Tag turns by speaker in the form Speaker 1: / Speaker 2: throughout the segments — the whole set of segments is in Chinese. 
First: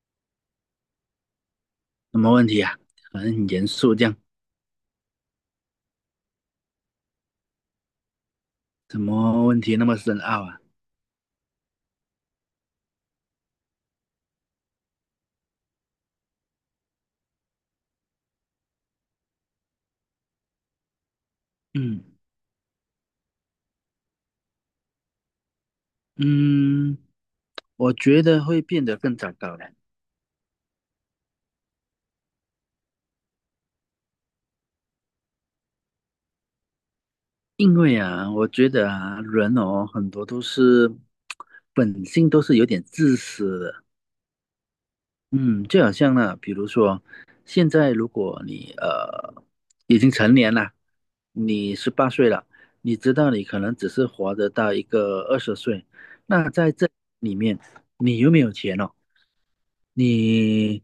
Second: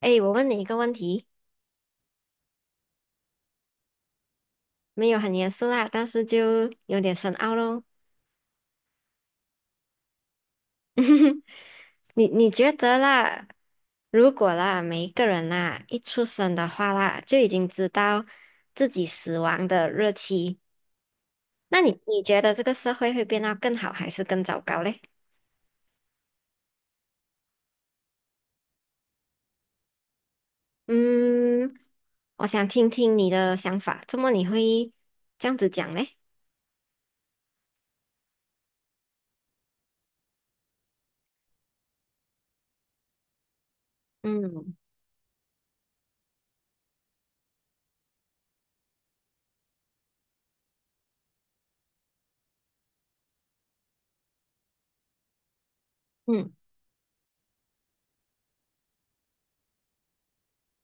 Speaker 1: 哎，我问你一个问题，
Speaker 2: 什么问题啊？很严肃这样，
Speaker 1: 没有很严肃啦，但是就有点深奥咯。
Speaker 2: 什么问题那么深奥啊？
Speaker 1: 你觉得啦，如果啦，每一个人啦，一出生的话啦，就已经知道自己死亡的日期，那你
Speaker 2: 嗯
Speaker 1: 你觉得这个社会会变得更好还是更糟糕嘞？
Speaker 2: 嗯，我觉得会变得更糟糕的，
Speaker 1: 嗯，我想听听你的想法，怎么你会这样子讲嘞？
Speaker 2: 因为啊，我觉得啊，人哦，很多都是 本性都是有点自私的，
Speaker 1: 嗯
Speaker 2: 嗯，就好像呢，比如说，现在如果你已经成年了，你十八岁了，你知道你可能只是活得到一个二十岁，那
Speaker 1: 嗯。
Speaker 2: 在这里面，你有没有钱了？你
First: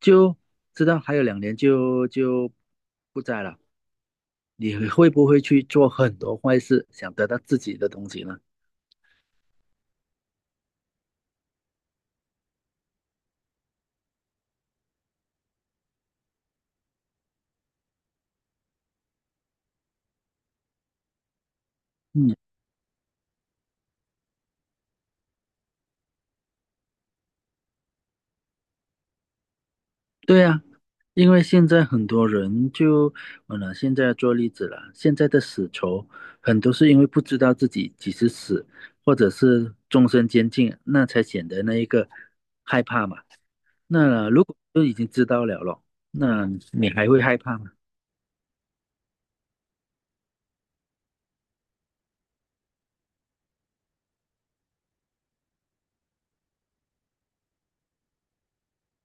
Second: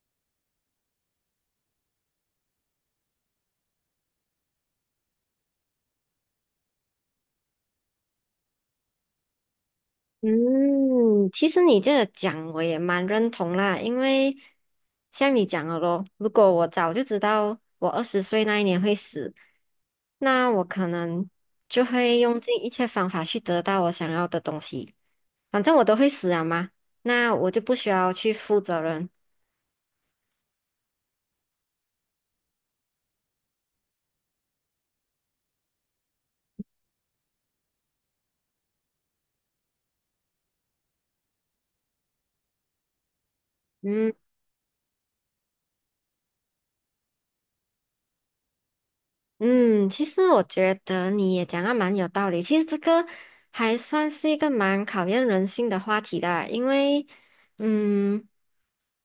Speaker 2: 就知道还有两年就不在了，你会不会去做很多坏事，想得到自己的东西呢？
Speaker 1: 嗯，其实你这个讲我也蛮认同啦，因为像你讲的咯，如果我早就知道我二十岁那一年会死，那我可能就会
Speaker 2: 嗯。
Speaker 1: 用尽一切方法去得到我想要的东西。反正我都会死了嘛，那我就不需要去负责任。
Speaker 2: 对呀，因为现在很多人就，拿现在做例子了，现在的死囚很多是因为不知道自己几时死，或者是终身监禁，那才显得那一个害怕嘛。
Speaker 1: 嗯，
Speaker 2: 那如果都已经知道了咯，那你还会害怕吗？
Speaker 1: 嗯，其实我觉得你也讲的蛮有道理。其实这个还算是一个蛮考验人性的话题的啊，因为，嗯，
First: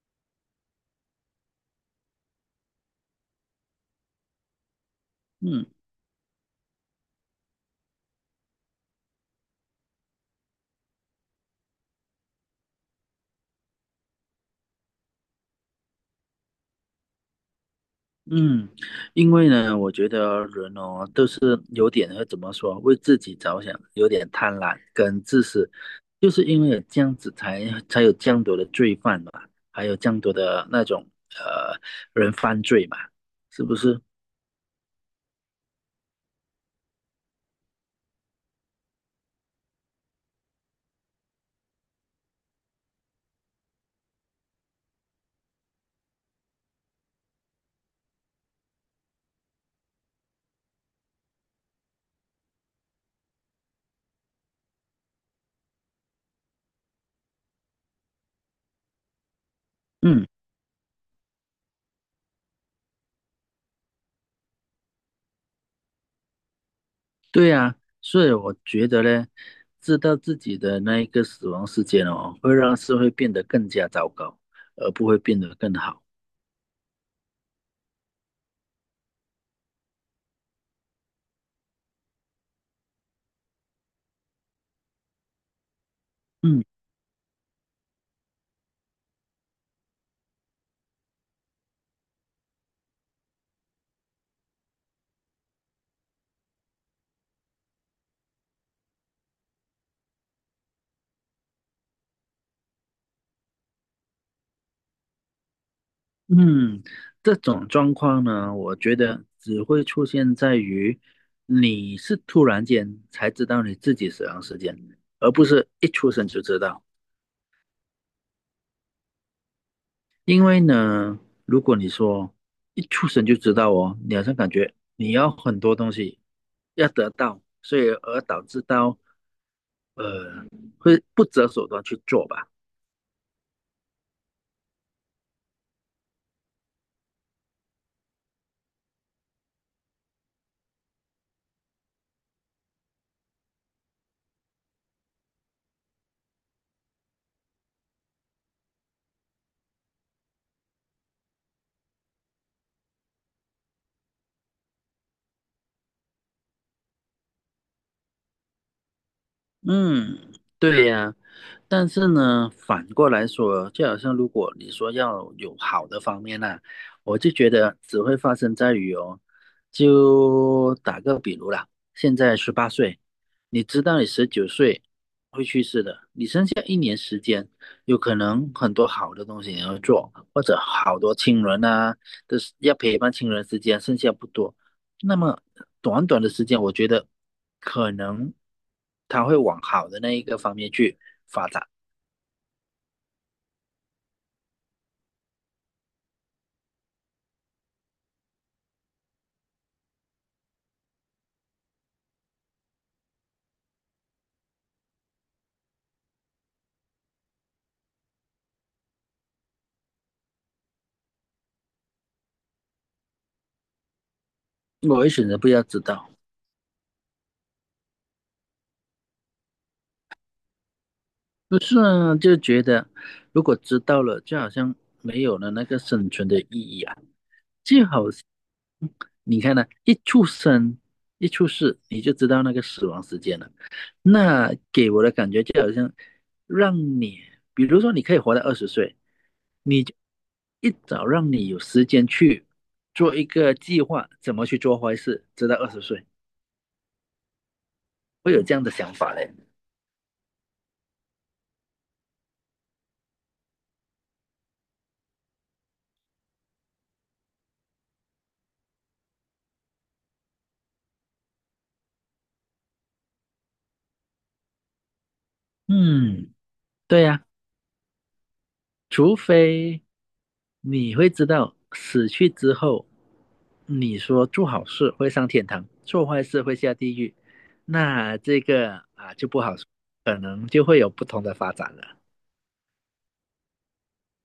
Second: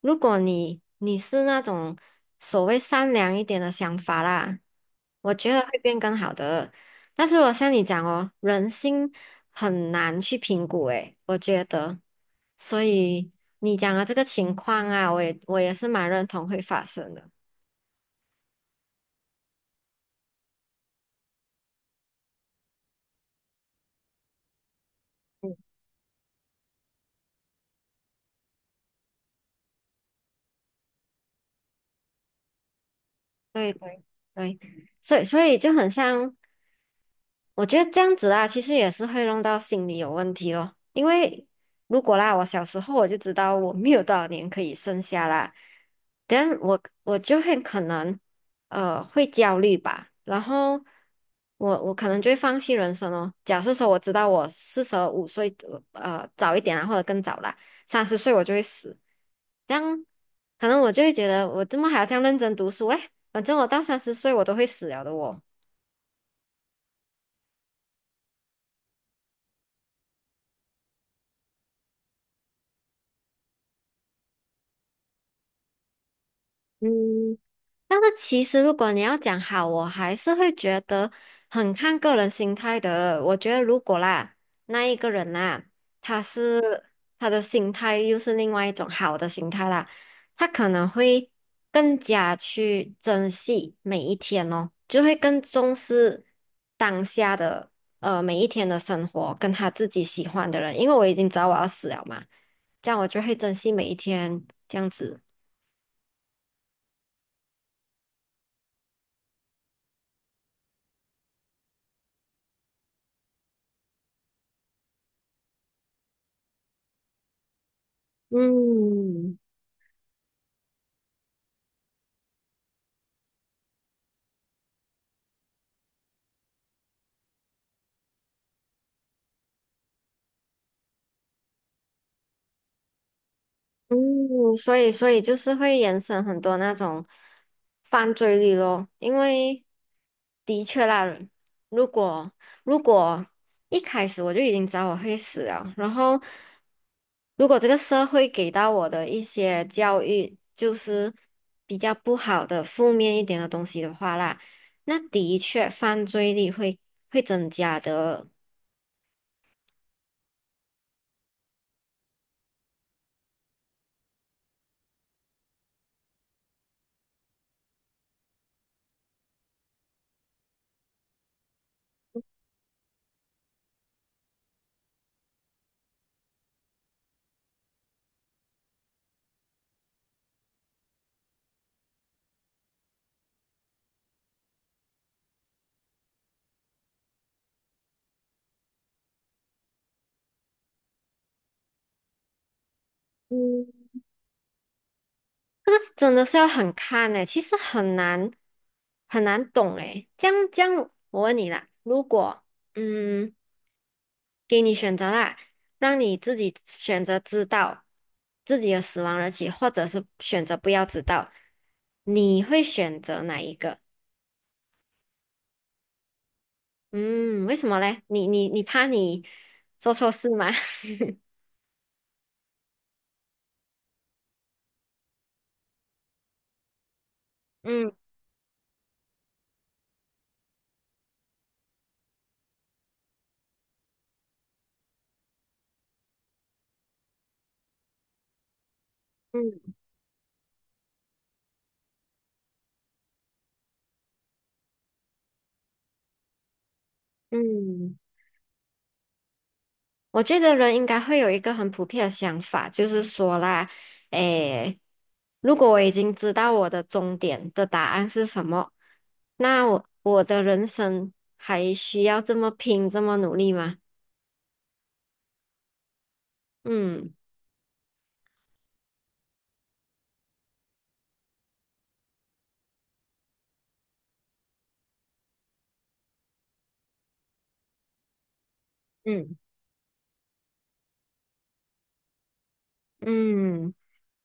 Speaker 1: 如果你是那种所谓善良一点的想法啦，我觉得
Speaker 2: 嗯。
Speaker 1: 会变更好的。但是我像你讲哦，人心很难去评估，诶，我觉得，所以你讲的这个情况啊，我也是蛮认同会发生的。
Speaker 2: 嗯，因为呢，我觉得人哦，都是有点会怎么说，为自己着想，有点贪婪跟自私，就是因为有这样子才有这样多的罪犯嘛，还有这样多的那种呃人犯罪嘛，是
Speaker 1: 对
Speaker 2: 不是？
Speaker 1: 对对，所以就很像，我觉得这样子啊，其实也是会弄到心理有问题咯。因为如果啦，我小时候我就知道我没有多少年可以剩下啦，但我就会可能会焦虑吧，然后我可能就会放弃人生哦。假设说我知道我45岁早一点啊，或者更早啦，三十岁我就会死，这样
Speaker 2: 嗯，
Speaker 1: 可能我就会觉得我怎么还要这样认真读书嘞？反正我到三十岁我都会死了的我。
Speaker 2: 对呀，所以我觉得呢，知道自己的那一个死亡时间哦，会让社会变得更加糟糕，而不会变得更好。
Speaker 1: 嗯，但是其实如果你要讲好，我还是会觉得很看个人心态的。我觉得如果啦，那一个人啦，他
Speaker 2: 嗯。
Speaker 1: 是他的心态又是另外一种好的心态啦，他可能会更加去珍惜每一天哦，就会更重视当下的每一天的生活，跟他自己喜欢的人。因为我已经知道我要死了嘛，这样我就会珍惜每一天，这样子。
Speaker 2: 嗯，这种状况呢，我觉得只会出现在于你是突然间才知道你自己死亡时间，而不是一出生就知道。
Speaker 1: 嗯。
Speaker 2: 因为呢，如果你说一出生就知道哦，你好像感觉你要很多东西要得到，所以而导致到呃会不择手段去做吧。
Speaker 1: 嗯，所以就是会延伸很多那种犯罪率咯，因为的确啦，如果如果一开始我就已经知道我会死了，然后如果这个社会给到我的一些教育就是比较不好的、负面一点的东西的话啦，那的确犯罪率会增加的。
Speaker 2: 嗯，对呀。但是呢，反过来说，就好像如果你说要有好的方面呢、我就觉得只会发生在于哦，就打个比如啦，现在十八岁，你知道你19岁会去世的，你有可能很多好的东西你要做，或者好多亲人啊，都是要陪伴亲人时间剩下不多，那么短短的时间，我觉得可能他会往好的那一个方面去，
Speaker 1: 嗯。这个真的是要很看诶，其实很难懂诶。这样这样，我问你啦，如果嗯给你选择啦，让你自己选择知道自己的死亡日期，或者是选择不要知道，你会选择哪一个？
Speaker 2: 我会选择不要知道。
Speaker 1: 嗯，为什么嘞？你怕你做错事吗？
Speaker 2: 不是啊，就觉得如果知道了，就好像没有了那个生存的意义啊，就
Speaker 1: 嗯
Speaker 2: 好像你看呢、一出生一出世你就知道那个死亡时间了，那给我的感觉就好像让你，比如说你可以活到二十岁，
Speaker 1: 嗯
Speaker 2: 你就一早让你有时间去做一个计划，怎么去做坏事，直到二十岁，
Speaker 1: 嗯。
Speaker 2: 会有这样的想法嘞。
Speaker 1: 我觉得人应该会有一个很普遍的想法，就是说啦，诶，如果我已经知道我的终点的答案是什么，那我的人生还需要这么拼，这么努力吗？
Speaker 2: 嗯，对
Speaker 1: 嗯
Speaker 2: 呀、除非你会知道死去之后，你说做好事会上天堂，做坏事会下地狱，那这个啊就
Speaker 1: 嗯
Speaker 2: 不好说，可能就会有不同的发展了。
Speaker 1: 嗯。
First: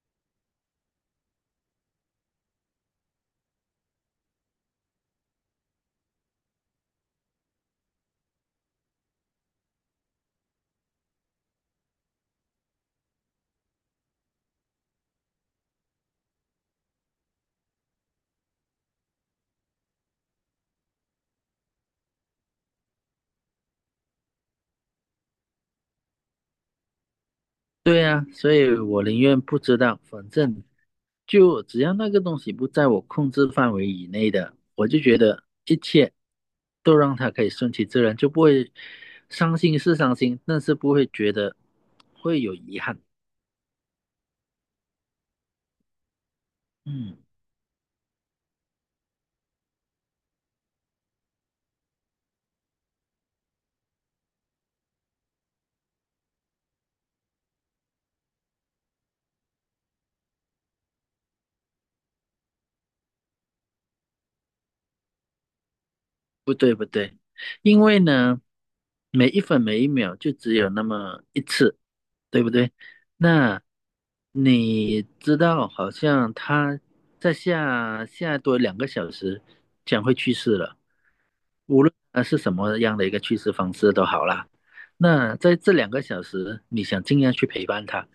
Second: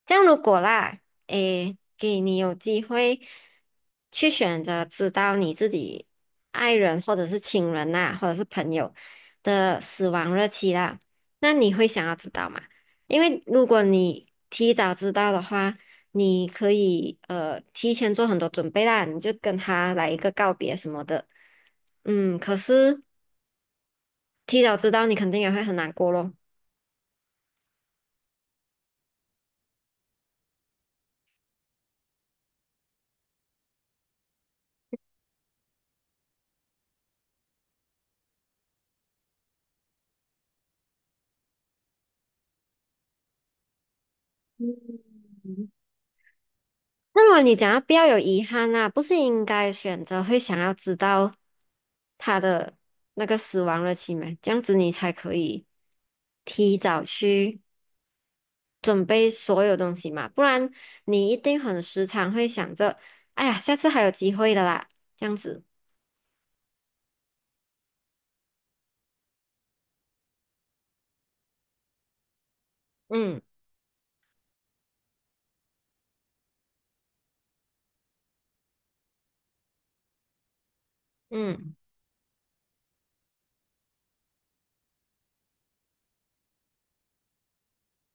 Speaker 1: 这样如果啦，诶，给你有机会去选择知道你自己爱人或者是亲人呐、或者是朋友的死亡日期啦，那你会想要知道吗？因为如果你提早知道的话，你可以提前做很多准备啦，你就跟他来一个告别什么的。嗯，可是提早知道你肯定也会很难过咯。
Speaker 2: 对啊，所以我宁愿不知道，反正就只要那个东西不在我控制范围以内的，我就觉得一切都让它可以顺其自然，就不会伤心是伤心，但是不会觉得会有遗憾。嗯。
Speaker 1: 那么你讲要不要有遗憾啊？不是应该选择会想要知道他的那个死亡日期吗？这样子你才可以提早去准备所有东西嘛，不然你一定很时常会想着，哎呀，下次还有机会的啦，这样子。
Speaker 2: 不对不对，因为呢，每一分每一秒就只有那么一次，对不对？
Speaker 1: 嗯
Speaker 2: 那你知道，好像他在下多两个小时将会去世了，
Speaker 1: 嗯
Speaker 2: 无论他是什么样的一个去世方式都好啦。那在这两个小时，你想尽量去陪伴他，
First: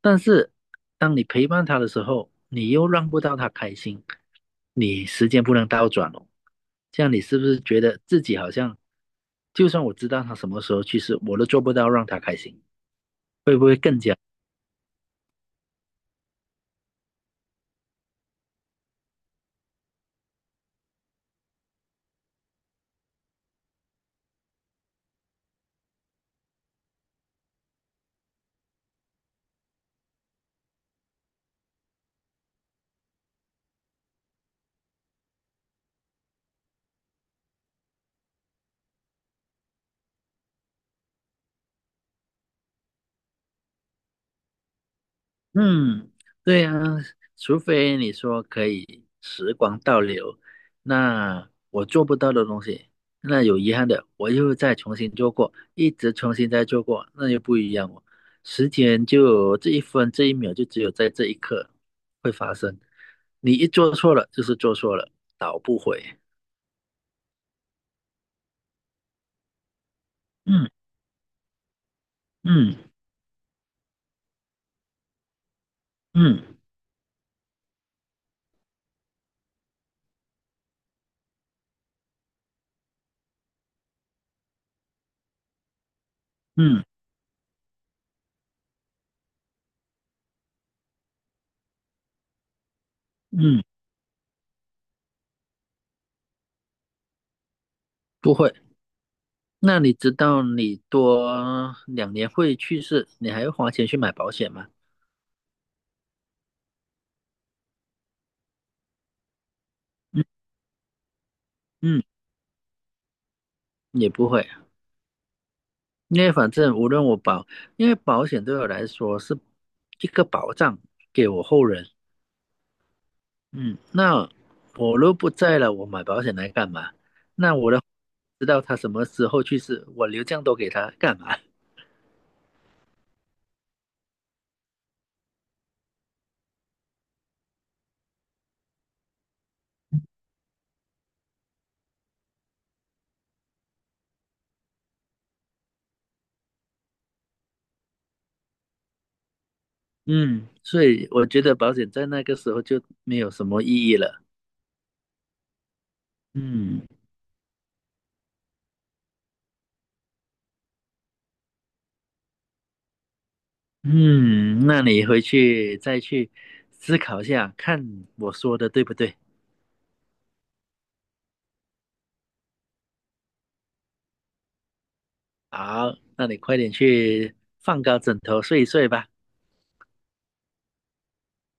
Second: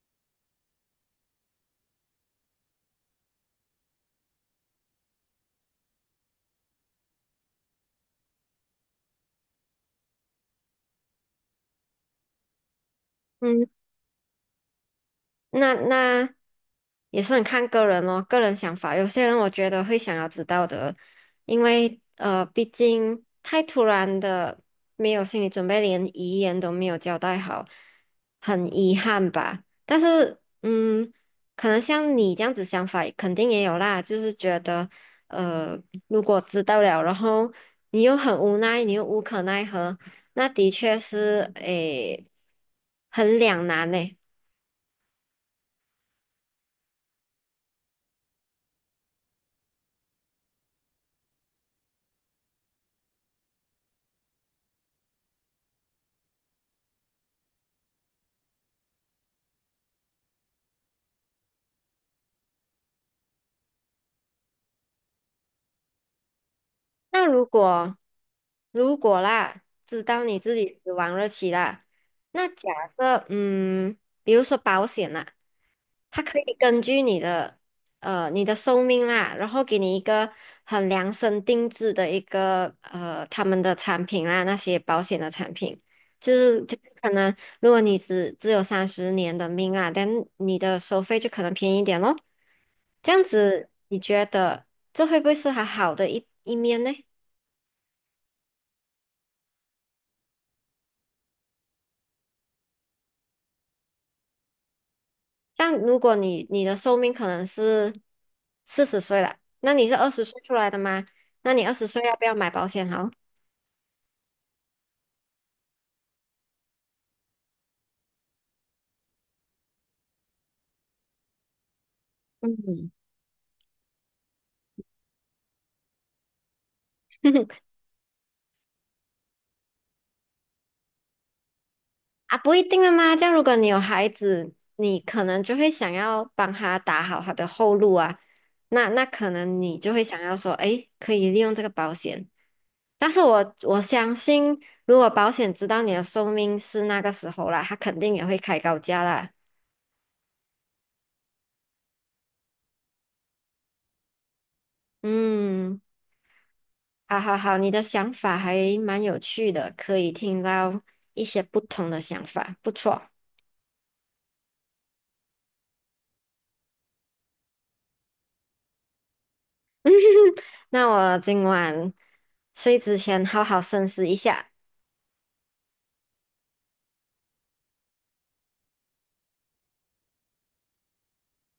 Speaker 2: 但是当你陪伴他的时候，你又让不到他开心，你时间不能倒转哦。这样你是不是觉得自己好像，就算我知道他什么时候去世，我都做不到让他开心？
Speaker 1: 嗯。那也是很看个人哦，个人想法。有些人我觉得会想要知道的，因为毕竟太突然的，没有心理准备，连遗言都没有交代好，很遗憾吧。但是，嗯，可能像你这样子想法，肯定也有啦，就是觉得，呃，如果知道了，然后你又很无奈，你又无可奈何，那的确是，诶，很两难呢。
Speaker 2: 嗯，对呀，除非你说可以时光倒流，那我做不到的东西，那有遗憾的，我又再重新做过，一直重新再做过，那又不一样哦。时间就这一分这一秒，就只有在这一刻会发生。你一做错了，就是做错了，倒不回。
Speaker 1: 那如果啦，知道你自
Speaker 2: 嗯
Speaker 1: 己死亡日期啦，那
Speaker 2: 嗯。
Speaker 1: 假设嗯，比如说保险啦，它可以
Speaker 2: 嗯
Speaker 1: 根据你的你的寿命啦，然后给你一个很量身定制的一个他们的产品啦，那些保险的产品，就是就
Speaker 2: 嗯
Speaker 1: 是可能如果你只有30年的命啊，但你的收费就可能便宜一点咯。这样
Speaker 2: 嗯，
Speaker 1: 子，你觉得这会不会是它好的一面呢？
Speaker 2: 不会。那你知道你多两年会去世，你还要花钱去买保险吗？
Speaker 1: 这样，如果你的寿命可能是40岁了，那你是二十
Speaker 2: 嗯
Speaker 1: 岁出来的吗？那你二十岁
Speaker 2: 嗯，
Speaker 1: 要不要买保险好？
Speaker 2: 也不会，因为反正无论我保，因为保险对我来说是一个保障，给我后人。
Speaker 1: 嗯，
Speaker 2: 嗯，那我若不在了，我买保险来干嘛？那我 的知道他什么时候去世，我留这样多给他干嘛？
Speaker 1: 啊，不一定了吗？这样，如果你有孩子，你可能就会想要帮他打好他的后路啊。那可能你就会想要说，诶，可以利用这个保险。但是我相信，如果保险知道你的寿命是那个时候啦，他肯定也会开高价啦。
Speaker 2: 嗯，所以我觉得保险在那个时候就没有什么意义了。
Speaker 1: 嗯。
Speaker 2: 嗯。
Speaker 1: 好好好，你的想法还蛮有趣的，可以听到一些不同的想法，不错。
Speaker 2: 嗯，那你回去再去思考一下，看我说的对不对。
Speaker 1: 那我今晚睡之前好好深思一下。
Speaker 2: 好，那你快点去放高枕头睡一睡吧。